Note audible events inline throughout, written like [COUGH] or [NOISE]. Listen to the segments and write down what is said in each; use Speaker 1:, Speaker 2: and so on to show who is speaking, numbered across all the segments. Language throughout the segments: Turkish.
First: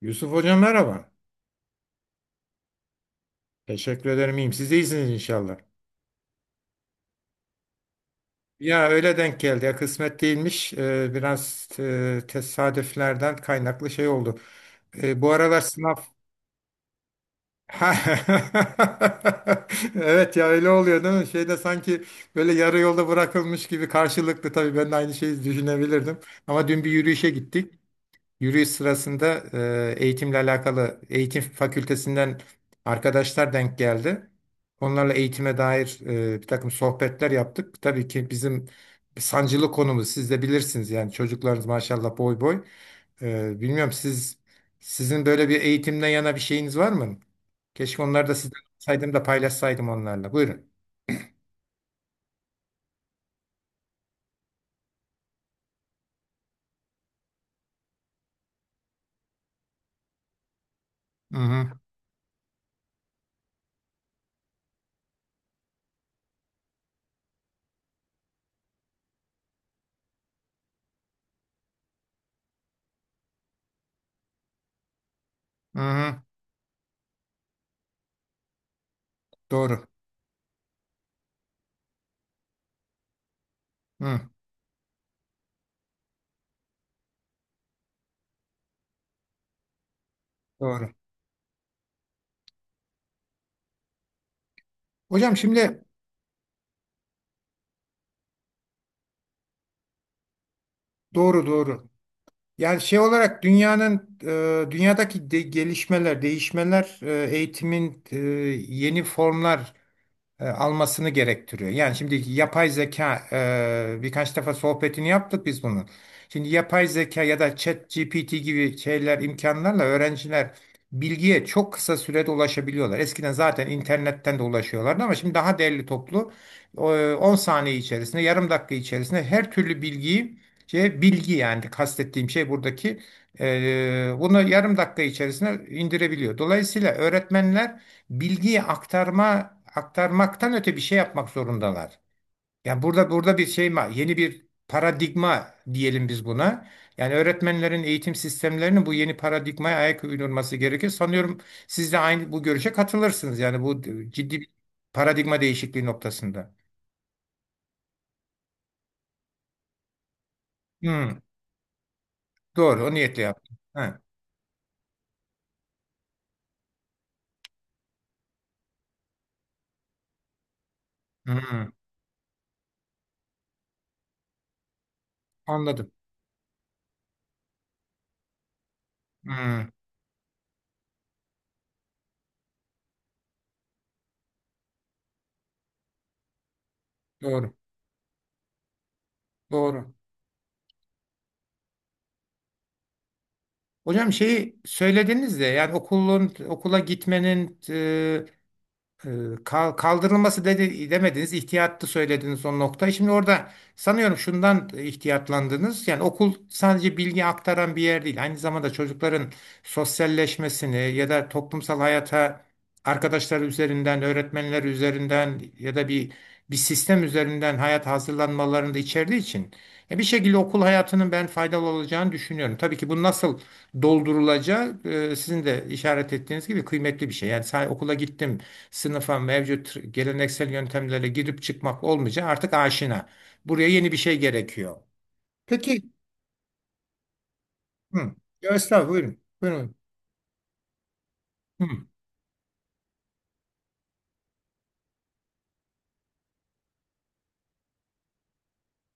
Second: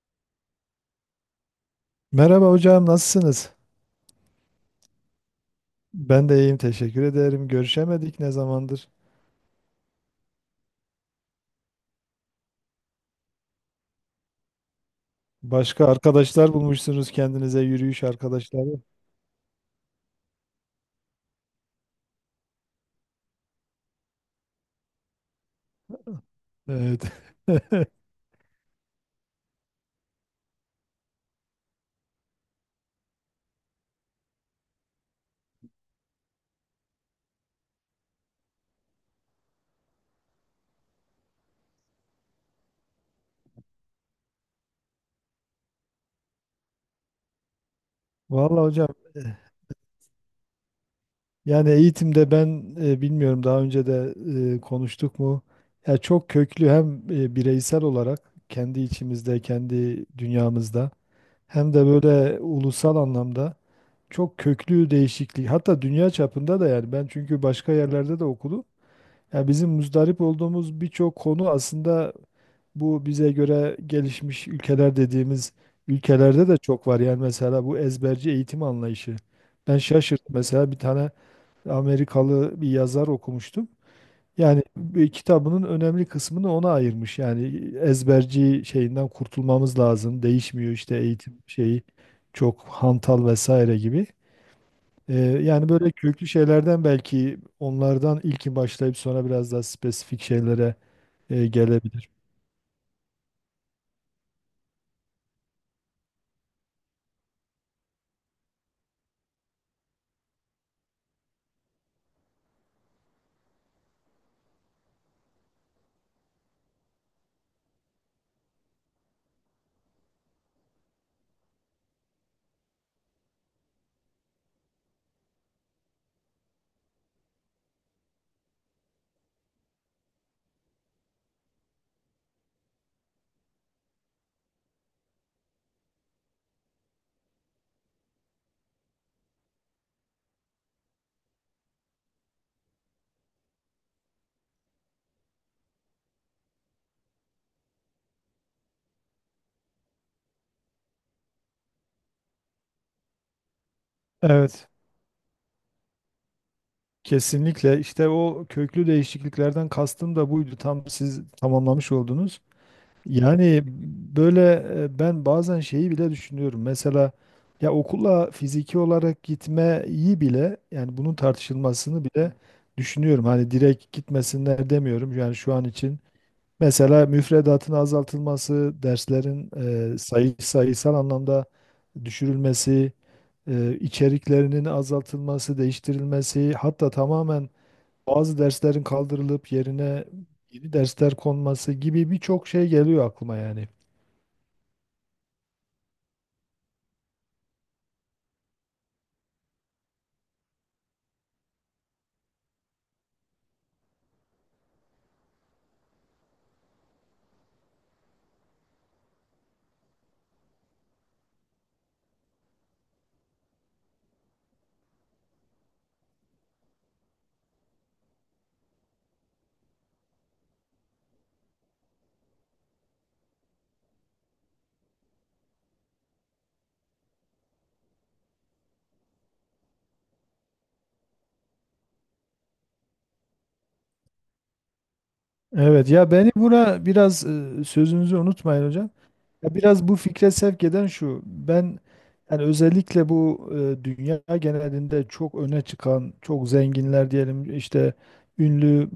Speaker 1: Yusuf Hocam merhaba.
Speaker 2: Merhaba hocam, nasılsınız?
Speaker 1: Teşekkür ederim iyiyim. Siz de iyisiniz inşallah.
Speaker 2: Ben de iyiyim, teşekkür ederim. Görüşemedik ne
Speaker 1: Ya
Speaker 2: zamandır?
Speaker 1: öyle denk geldi. Ya kısmet değilmiş. Biraz tesadüflerden kaynaklı şey oldu. Bu aralar
Speaker 2: Başka
Speaker 1: sınav...
Speaker 2: arkadaşlar bulmuşsunuz kendinize yürüyüş
Speaker 1: Ha.
Speaker 2: arkadaşları.
Speaker 1: [LAUGHS] Evet ya öyle oluyor değil mi? Şeyde sanki böyle yarı yolda bırakılmış gibi karşılıklı tabii ben de aynı şeyi düşünebilirdim. Ama dün bir
Speaker 2: Evet.
Speaker 1: yürüyüşe gittik.
Speaker 2: [LAUGHS]
Speaker 1: Yürüyüş sırasında eğitimle alakalı eğitim fakültesinden arkadaşlar denk geldi. Onlarla eğitime dair bir takım sohbetler yaptık. Tabii ki bizim sancılı konumuz siz de bilirsiniz yani çocuklarınız maşallah boy boy. Bilmiyorum sizin böyle bir eğitimden yana bir şeyiniz var mı? Keşke onları da
Speaker 2: Vallahi
Speaker 1: sizden
Speaker 2: hocam,
Speaker 1: saydım da
Speaker 2: eh,
Speaker 1: paylaşsaydım onlarla. Buyurun.
Speaker 2: yani eğitimde ben bilmiyorum, daha önce de konuştuk mu? Ya çok köklü, hem bireysel olarak kendi içimizde, kendi dünyamızda,
Speaker 1: Hı hı.
Speaker 2: hem de böyle ulusal anlamda çok köklü değişiklik. Hatta dünya çapında da. Yani ben çünkü başka yerlerde de okudum. Ya bizim muzdarip olduğumuz birçok konu aslında bu bize göre gelişmiş ülkeler dediğimiz
Speaker 1: Hı hı.
Speaker 2: ülkelerde de çok var. Yani mesela bu ezberci eğitim anlayışı. Ben
Speaker 1: Doğru.
Speaker 2: şaşırt mesela, bir tane Amerikalı bir yazar okumuştum.
Speaker 1: Hı,
Speaker 2: Yani bir kitabının önemli kısmını ona ayırmış. Yani ezberci şeyinden kurtulmamız lazım. Değişmiyor
Speaker 1: doğru.
Speaker 2: işte eğitim şeyi, çok hantal vesaire gibi.
Speaker 1: Hocam
Speaker 2: Yani
Speaker 1: şimdi
Speaker 2: böyle köklü şeylerden, belki onlardan ilki başlayıp sonra biraz daha spesifik şeylere
Speaker 1: doğru, doğru.
Speaker 2: gelebilir.
Speaker 1: Yani şey olarak dünyanın dünyadaki gelişmeler, değişmeler, eğitimin yeni formlar almasını gerektiriyor. Yani şimdi yapay zeka birkaç defa sohbetini yaptık biz bunun. Şimdi yapay zeka ya da chat GPT gibi şeyler imkanlarla öğrenciler bilgiye çok kısa sürede ulaşabiliyorlar. Eskiden zaten internetten de ulaşıyorlardı ama şimdi daha değerli toplu 10 saniye içerisinde, yarım dakika içerisinde her türlü bilgiyi şey, bilgi yani kastettiğim şey buradaki bunu yarım dakika içerisinde indirebiliyor. Dolayısıyla öğretmenler bilgiyi aktarmaktan öte bir şey yapmak zorundalar. Yani burada bir şey yeni bir paradigma diyelim biz buna. Yani öğretmenlerin eğitim sistemlerinin bu yeni paradigmaya ayak uydurması gerekir. Sanıyorum siz de aynı bu görüşe katılırsınız. Yani bu ciddi bir
Speaker 2: Evet,
Speaker 1: paradigma değişikliği noktasında.
Speaker 2: kesinlikle. İşte o köklü değişikliklerden kastım da buydu. Tam
Speaker 1: Hmm,
Speaker 2: siz tamamlamış oldunuz.
Speaker 1: doğru, o niyetle yaptım.
Speaker 2: Yani
Speaker 1: Ha,
Speaker 2: böyle, ben bazen şeyi bile düşünüyorum. Mesela ya okula fiziki olarak gitmeyi bile, yani bunun
Speaker 1: hmm,
Speaker 2: tartışılmasını bile düşünüyorum. Hani direkt gitmesinler demiyorum. Yani şu an
Speaker 1: anladım.
Speaker 2: için mesela müfredatın azaltılması, derslerin
Speaker 1: Hmm,
Speaker 2: sayısal anlamda düşürülmesi, içeriklerinin azaltılması, değiştirilmesi, hatta tamamen
Speaker 1: doğru,
Speaker 2: bazı derslerin kaldırılıp
Speaker 1: doğru.
Speaker 2: yerine yeni dersler konması gibi birçok şey geliyor aklıma yani.
Speaker 1: Hocam şeyi söylediniz de yani okulun okula gitmenin Ee, kaldırılması dedi, demediniz, ihtiyatlı söylediniz o noktayı. Şimdi orada sanıyorum şundan ihtiyatlandınız. Yani okul sadece bilgi aktaran bir yer değil. Aynı zamanda çocukların sosyalleşmesini ya da toplumsal hayata arkadaşları üzerinden, öğretmenler üzerinden ya da bir sistem üzerinden hayat hazırlanmalarını da içerdiği için bir şekilde okul hayatının ben faydalı olacağını düşünüyorum. Tabii ki bu nasıl doldurulacağı sizin de işaret ettiğiniz gibi kıymetli bir şey. Yani sadece okula gittim sınıfa mevcut geleneksel yöntemlerle girip çıkmak olmayacak artık aşina. Buraya yeni bir şey gerekiyor. Peki,
Speaker 2: Evet ya, beni buna biraz
Speaker 1: hı.
Speaker 2: sözünüzü
Speaker 1: Ya
Speaker 2: unutmayın
Speaker 1: estağfurullah,
Speaker 2: hocam.
Speaker 1: buyurun.
Speaker 2: Ya
Speaker 1: Buyurun.
Speaker 2: biraz bu fikre sevk eden şu.
Speaker 1: Hı.
Speaker 2: Ben yani özellikle bu dünya genelinde çok öne çıkan, çok zenginler diyelim, işte ünlü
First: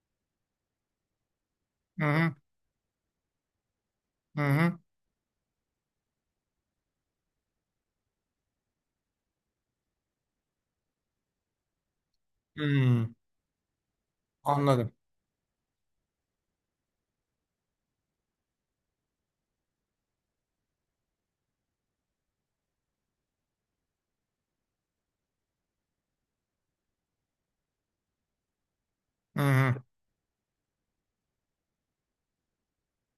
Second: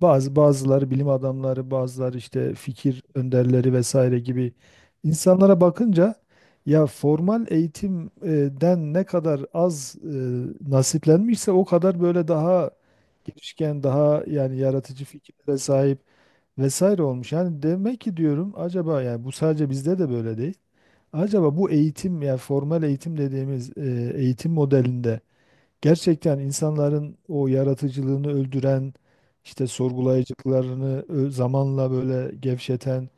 Speaker 2: bazıları bilim adamları,
Speaker 1: Hı
Speaker 2: bazıları
Speaker 1: hı.
Speaker 2: işte fikir önderleri vesaire
Speaker 1: Hı
Speaker 2: gibi
Speaker 1: hı.
Speaker 2: insanlara bakınca, ya formal eğitimden ne kadar az nasiplenmişse, o kadar böyle daha
Speaker 1: Hı.
Speaker 2: girişken, daha yani
Speaker 1: Anladım.
Speaker 2: yaratıcı fikirlere sahip vesaire olmuş. Yani demek ki diyorum, acaba yani bu sadece bizde de böyle değil. Acaba bu eğitim, yani formal eğitim dediğimiz eğitim modelinde gerçekten insanların o yaratıcılığını öldüren,
Speaker 1: Hı
Speaker 2: işte
Speaker 1: hı.
Speaker 2: sorgulayıcılıklarını zamanla böyle gevşeten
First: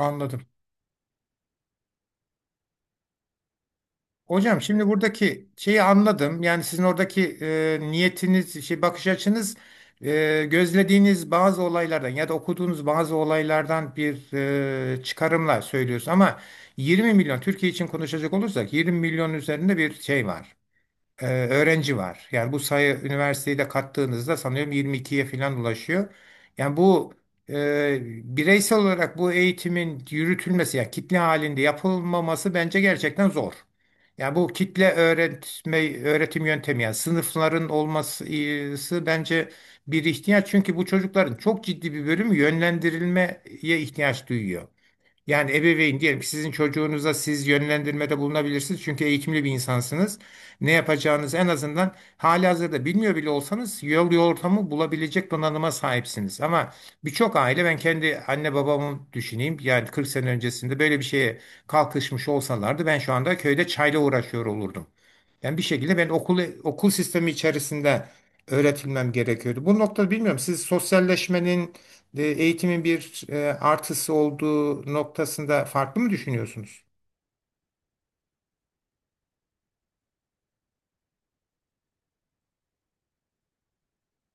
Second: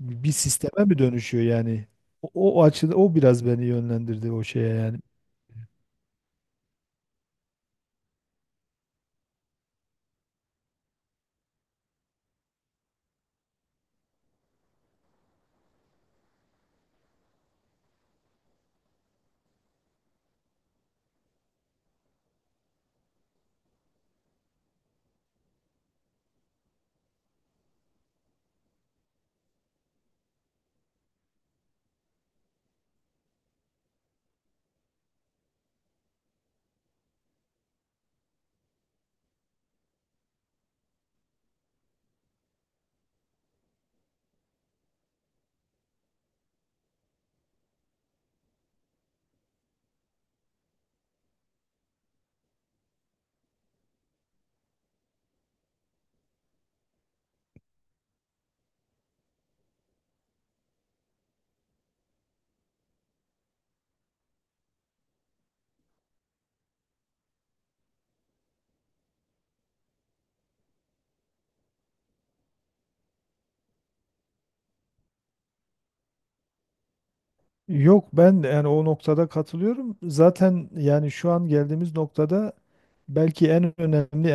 Speaker 2: bir sisteme mi dönüşüyor yani? O, o açıda o biraz beni yönlendirdi o
Speaker 1: Hocam
Speaker 2: şeye
Speaker 1: şimdi
Speaker 2: yani.
Speaker 1: buradaki şeyi anladım. Yani sizin oradaki niyetiniz, şey bakış açınız gözlediğiniz bazı olaylardan ya da okuduğunuz bazı olaylardan bir çıkarımla söylüyorsunuz. Ama 20 milyon Türkiye için konuşacak olursak 20 milyon üzerinde bir şey var öğrenci var. Yani bu sayı üniversiteyi de kattığınızda sanıyorum yirmi ikiye falan ulaşıyor. Yani bu e, bireysel olarak bu eğitimin yürütülmesi, yani kitle halinde yapılmaması bence gerçekten zor. Yani bu kitle öğretme öğretim yöntemi yani sınıfların olması bence bir ihtiyaç çünkü bu çocukların çok ciddi bir bölümü yönlendirilmeye ihtiyaç duyuyor. Yani ebeveyn diyelim ki sizin çocuğunuza siz yönlendirmede bulunabilirsiniz. Çünkü eğitimli bir insansınız. Ne yapacağınızı en azından halihazırda bilmiyor bile olsanız yol ortamı bulabilecek donanıma sahipsiniz. Ama birçok aile ben kendi anne babamı düşüneyim. Yani 40 sene öncesinde böyle bir şeye kalkışmış olsalardı ben şu anda köyde çayla uğraşıyor olurdum. Yani bir şekilde ben okul sistemi içerisinde öğretilmem gerekiyordu. Bu noktada bilmiyorum siz sosyalleşmenin eğitimin bir artısı olduğu noktasında farklı mı düşünüyorsunuz?
Speaker 2: Yok, ben de yani o noktada katılıyorum. Zaten yani şu an geldiğimiz noktada belki en önemli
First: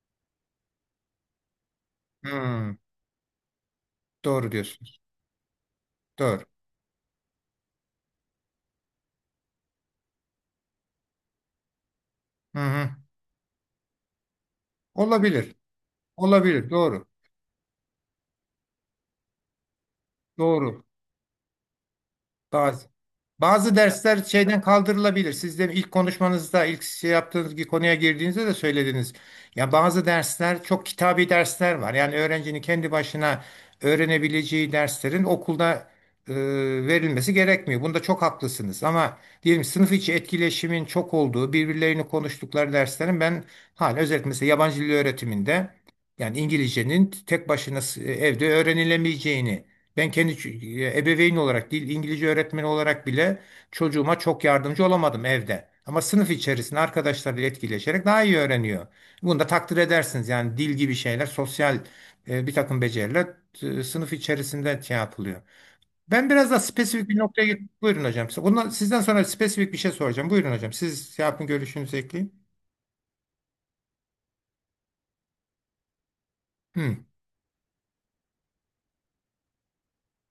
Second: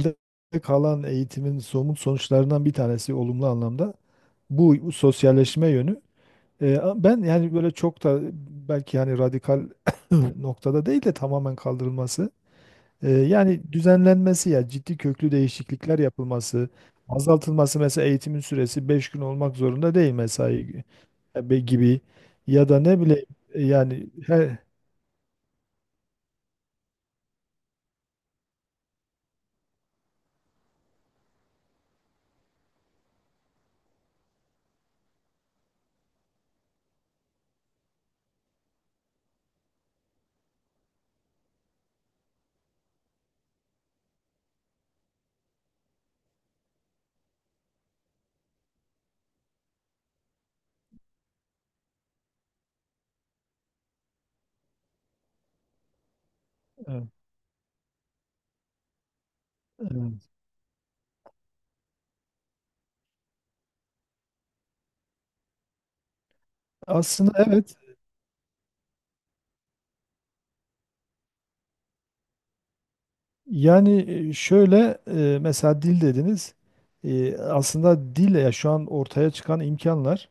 Speaker 2: elde kalan eğitimin somut sonuçlarından bir
Speaker 1: Hmm,
Speaker 2: tanesi, olumlu anlamda,
Speaker 1: doğru
Speaker 2: bu
Speaker 1: diyorsunuz.
Speaker 2: sosyalleşme yönü.
Speaker 1: Doğru.
Speaker 2: Ben yani böyle çok da, belki hani radikal [COUGHS] [CLEARS THROAT] noktada değil de tamamen kaldırılması.
Speaker 1: Hı hı.
Speaker 2: Yani düzenlenmesi ya ciddi köklü
Speaker 1: Olabilir.
Speaker 2: değişiklikler yapılması,
Speaker 1: Olabilir. Doğru.
Speaker 2: azaltılması. Mesela eğitimin süresi 5 gün olmak zorunda değil mesai
Speaker 1: Doğru.
Speaker 2: gibi, ya da
Speaker 1: Bazı.
Speaker 2: ne bileyim
Speaker 1: Bazı
Speaker 2: yani
Speaker 1: dersler
Speaker 2: her.
Speaker 1: şeyden kaldırılabilir. Siz de ilk konuşmanızda, ilk şey yaptığınız bir konuya girdiğinizde de söylediniz. Ya bazı dersler çok kitabi dersler var. Yani öğrencinin kendi başına öğrenebileceği derslerin okulda e, verilmesi gerekmiyor. Bunda çok haklısınız. Ama diyelim sınıf içi etkileşimin çok olduğu, birbirlerini konuştukları derslerin ben hala özellikle mesela yabancı dil öğretiminde yani İngilizcenin tek başına evde öğrenilemeyeceğini ben kendi ebeveyn olarak değil, İngilizce öğretmeni olarak bile çocuğuma çok yardımcı olamadım evde. Ama sınıf içerisinde
Speaker 2: Evet.
Speaker 1: arkadaşlarıyla etkileşerek daha iyi öğreniyor. Bunu da takdir edersiniz.
Speaker 2: Evet.
Speaker 1: Yani dil gibi şeyler, sosyal bir takım beceriler sınıf içerisinde şey yapılıyor. Ben biraz daha spesifik bir
Speaker 2: Aslında
Speaker 1: noktaya
Speaker 2: evet.
Speaker 1: git. Buyurun hocam. Ondan, sizden sonra spesifik bir şey soracağım. Buyurun hocam. Siz şey yapın görüşünüzü ekleyin.
Speaker 2: Yani şöyle, mesela dil dediniz.
Speaker 1: Hı,
Speaker 2: Aslında dille, ya şu an ortaya çıkan imkanlar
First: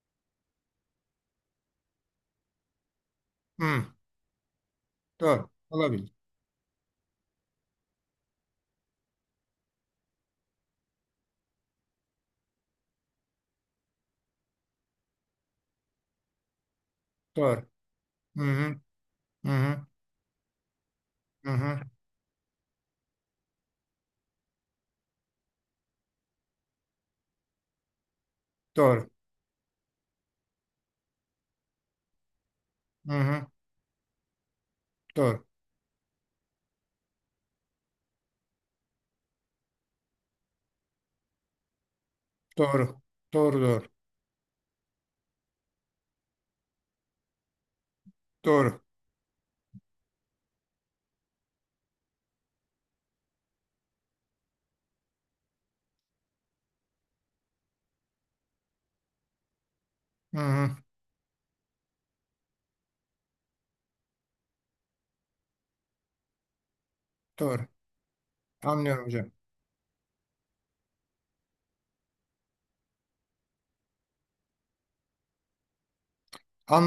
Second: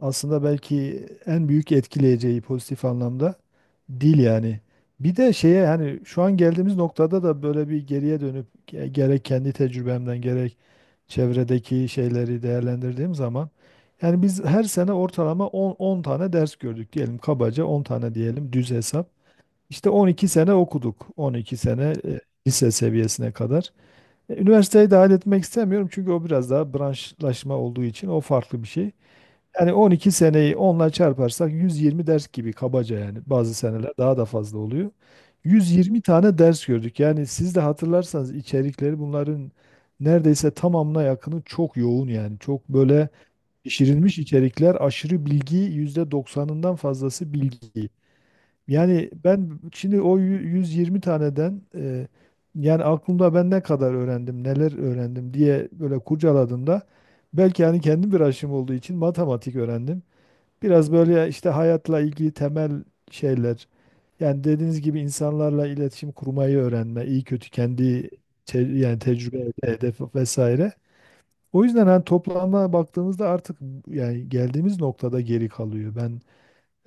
Speaker 2: aslında belki en büyük etkileyeceği pozitif anlamda
Speaker 1: hı,
Speaker 2: dil yani. Bir de
Speaker 1: doğru.
Speaker 2: şeye, hani
Speaker 1: Olabilir.
Speaker 2: şu an geldiğimiz noktada da böyle bir geriye dönüp gerek kendi tecrübemden, gerek çevredeki şeyleri değerlendirdiğim zaman, yani biz her sene ortalama 10, 10 tane ders gördük diyelim, kabaca
Speaker 1: Doğru.
Speaker 2: 10 tane
Speaker 1: Hı
Speaker 2: diyelim, düz
Speaker 1: hı,
Speaker 2: hesap.
Speaker 1: hı hı,
Speaker 2: İşte 12 sene okuduk.
Speaker 1: hı
Speaker 2: 12
Speaker 1: hı,
Speaker 2: sene lise seviyesine kadar. E, üniversiteyi dahil etmek istemiyorum çünkü o biraz daha branşlaşma olduğu için o farklı bir şey.
Speaker 1: doğru.
Speaker 2: Yani 12 seneyi onla çarparsak 120 ders gibi kabaca,
Speaker 1: Hı
Speaker 2: yani
Speaker 1: hı,
Speaker 2: bazı seneler daha da fazla oluyor.
Speaker 1: doğru.
Speaker 2: 120 tane ders gördük. Yani siz de hatırlarsanız içerikleri bunların neredeyse tamamına yakını çok yoğun yani. Çok
Speaker 1: Doğru.
Speaker 2: böyle
Speaker 1: Doğru, doğru.
Speaker 2: pişirilmiş içerikler, aşırı bilgi, %90'ından fazlası bilgi.
Speaker 1: Doğru.
Speaker 2: Yani ben şimdi o 120 taneden yani aklımda ben ne kadar öğrendim, neler öğrendim diye böyle kurcaladığımda, belki hani kendim bir aşım olduğu için matematik öğrendim.
Speaker 1: Hı hı,
Speaker 2: Biraz böyle işte hayatla ilgili temel şeyler. Yani dediğiniz gibi insanlarla iletişim kurmayı öğrenme, iyi kötü
Speaker 1: doğru.
Speaker 2: kendi yani
Speaker 1: Anlıyorum hocam.
Speaker 2: tecrübe, hedef vesaire. O yüzden hani toplama baktığımızda artık yani geldiğimiz noktada geri kalıyor. Ben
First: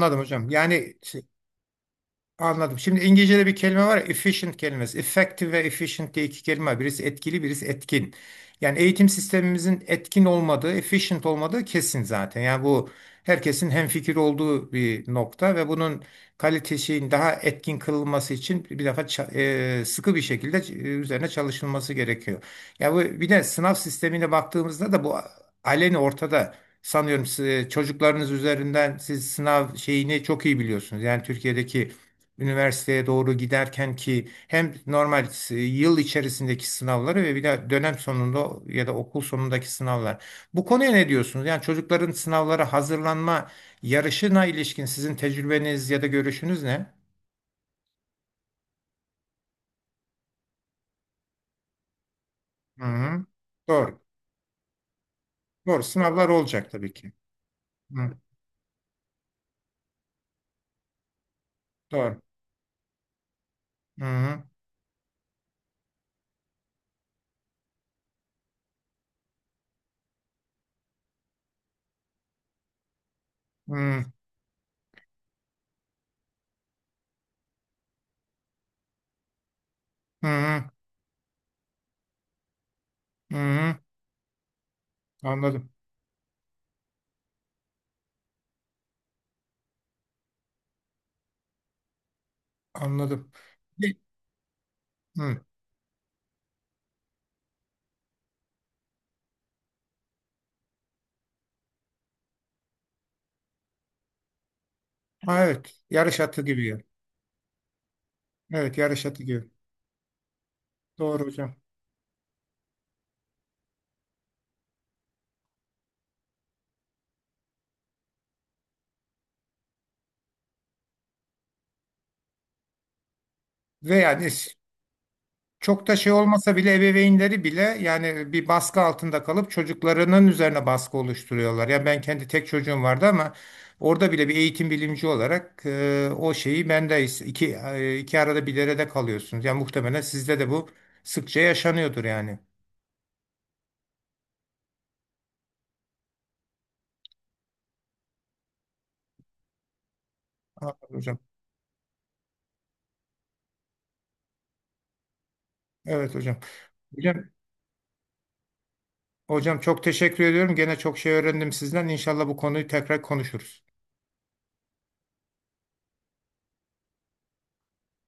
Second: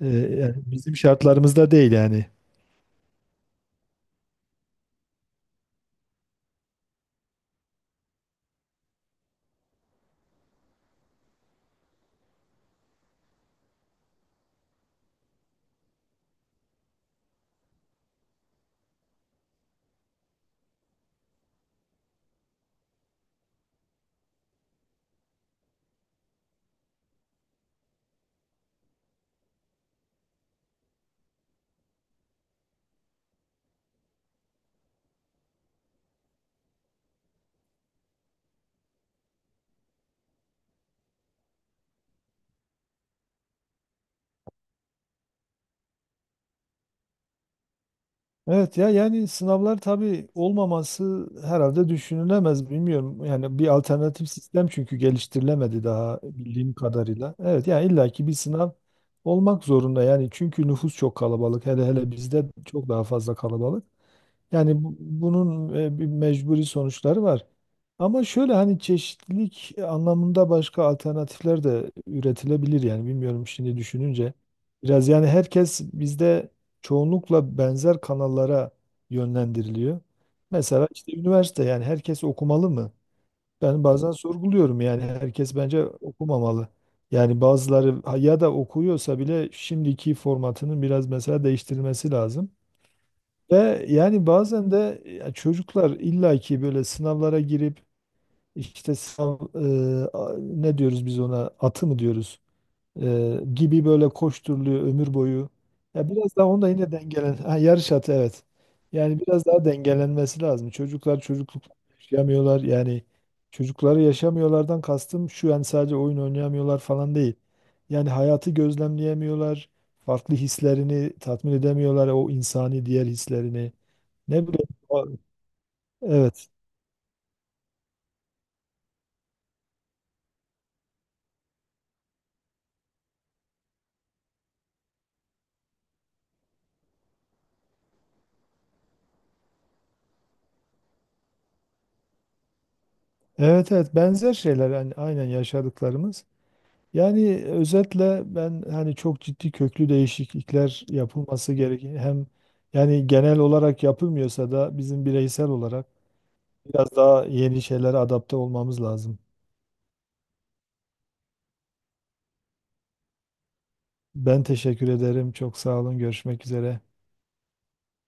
Speaker 1: hocam.
Speaker 2: yani
Speaker 1: Yani
Speaker 2: bizim şartlarımızda değil yani.
Speaker 1: anladım. Şimdi İngilizce'de bir kelime var ya, efficient kelimesi. Effective ve efficient diye iki kelime var. Birisi etkili, birisi etkin. Yani eğitim sistemimizin etkin olmadığı, efficient olmadığı kesin zaten. Yani bu herkesin hemfikir olduğu bir nokta ve bunun kalitesinin daha etkin kılınması için bir defa sıkı bir şekilde üzerine çalışılması gerekiyor. Ya bu bir de sınav sistemine baktığımızda da bu aleni ortada. Sanıyorum siz, çocuklarınız üzerinden siz sınav şeyini çok iyi biliyorsunuz. Yani Türkiye'deki üniversiteye doğru giderken ki hem normal yıl içerisindeki sınavları ve bir de dönem sonunda ya da okul sonundaki sınavlar. Bu konuya ne diyorsunuz? Yani çocukların sınavlara hazırlanma yarışına ilişkin sizin tecrübeniz ya da görüşünüz ne?
Speaker 2: Evet ya, yani sınavlar tabii, olmaması herhalde düşünülemez
Speaker 1: Hı
Speaker 2: bilmiyorum.
Speaker 1: hı.
Speaker 2: Yani bir
Speaker 1: Doğru.
Speaker 2: alternatif sistem çünkü
Speaker 1: Doğru.
Speaker 2: geliştirilemedi daha
Speaker 1: Sınavlar olacak
Speaker 2: bildiğim
Speaker 1: tabii ki.
Speaker 2: kadarıyla. Evet, yani
Speaker 1: Hı.
Speaker 2: illaki bir sınav olmak zorunda yani, çünkü nüfus çok kalabalık. Hele hele
Speaker 1: Doğru.
Speaker 2: bizde çok daha fazla kalabalık.
Speaker 1: Hı hı.
Speaker 2: Yani bunun bir mecburi sonuçları var. Ama şöyle hani çeşitlilik anlamında başka alternatifler de üretilebilir yani, bilmiyorum, şimdi
Speaker 1: Hı
Speaker 2: düşününce. Biraz yani herkes bizde çoğunlukla benzer kanallara yönlendiriliyor.
Speaker 1: hı.
Speaker 2: Mesela işte üniversite, yani herkes okumalı mı?
Speaker 1: Hı hı.
Speaker 2: Ben bazen sorguluyorum, yani herkes
Speaker 1: Anladım.
Speaker 2: bence okumamalı. Yani bazıları ya da okuyorsa bile şimdiki formatının biraz mesela değiştirilmesi lazım.
Speaker 1: Anladım.
Speaker 2: Ve
Speaker 1: Bir-
Speaker 2: yani bazen de ya
Speaker 1: Hı.
Speaker 2: çocuklar illaki böyle sınavlara girip, işte sınav ne diyoruz biz ona, atı mı diyoruz? Gibi, böyle koşturuluyor ömür
Speaker 1: Ha,
Speaker 2: boyu.
Speaker 1: evet.
Speaker 2: Ya
Speaker 1: Yarış
Speaker 2: biraz
Speaker 1: atı
Speaker 2: daha onda
Speaker 1: gibi.
Speaker 2: yine dengelen, ha, yarış atı, evet.
Speaker 1: Evet, yarış
Speaker 2: Yani
Speaker 1: atı
Speaker 2: biraz
Speaker 1: gibi.
Speaker 2: daha dengelenmesi lazım. Çocuklar
Speaker 1: Doğru hocam.
Speaker 2: çocukluk yaşamıyorlar. Yani çocukları yaşamıyorlardan kastım şu: yani sadece oyun oynayamıyorlar falan değil. Yani hayatı gözlemleyemiyorlar. Farklı hislerini tatmin edemiyorlar, o insani diğer hislerini.
Speaker 1: Ve yani
Speaker 2: Ne bileyim.
Speaker 1: çok da şey
Speaker 2: Evet.
Speaker 1: olmasa bile ebeveynleri bile yani bir baskı altında kalıp çocuklarının üzerine baskı oluşturuyorlar. Yani ben kendi tek çocuğum vardı ama orada bile bir eğitim bilimci olarak o şeyi ben de iki arada bir derede kalıyorsunuz. Yani muhtemelen sizde de bu sıkça yaşanıyordur yani.
Speaker 2: Evet evet, benzer şeyler yani, aynen yaşadıklarımız. Yani özetle ben hani çok ciddi köklü değişiklikler
Speaker 1: Anladım hocam.
Speaker 2: yapılması gereken, hem yani genel olarak yapılmıyorsa da bizim bireysel olarak
Speaker 1: Evet hocam.
Speaker 2: biraz daha
Speaker 1: Hocam,
Speaker 2: yeni şeylere adapte olmamız lazım.
Speaker 1: hocam çok teşekkür ediyorum. Gene çok şey öğrendim sizden. İnşallah bu konuyu tekrar konuşuruz.
Speaker 2: Ben teşekkür ederim. Çok sağ olun. Görüşmek üzere.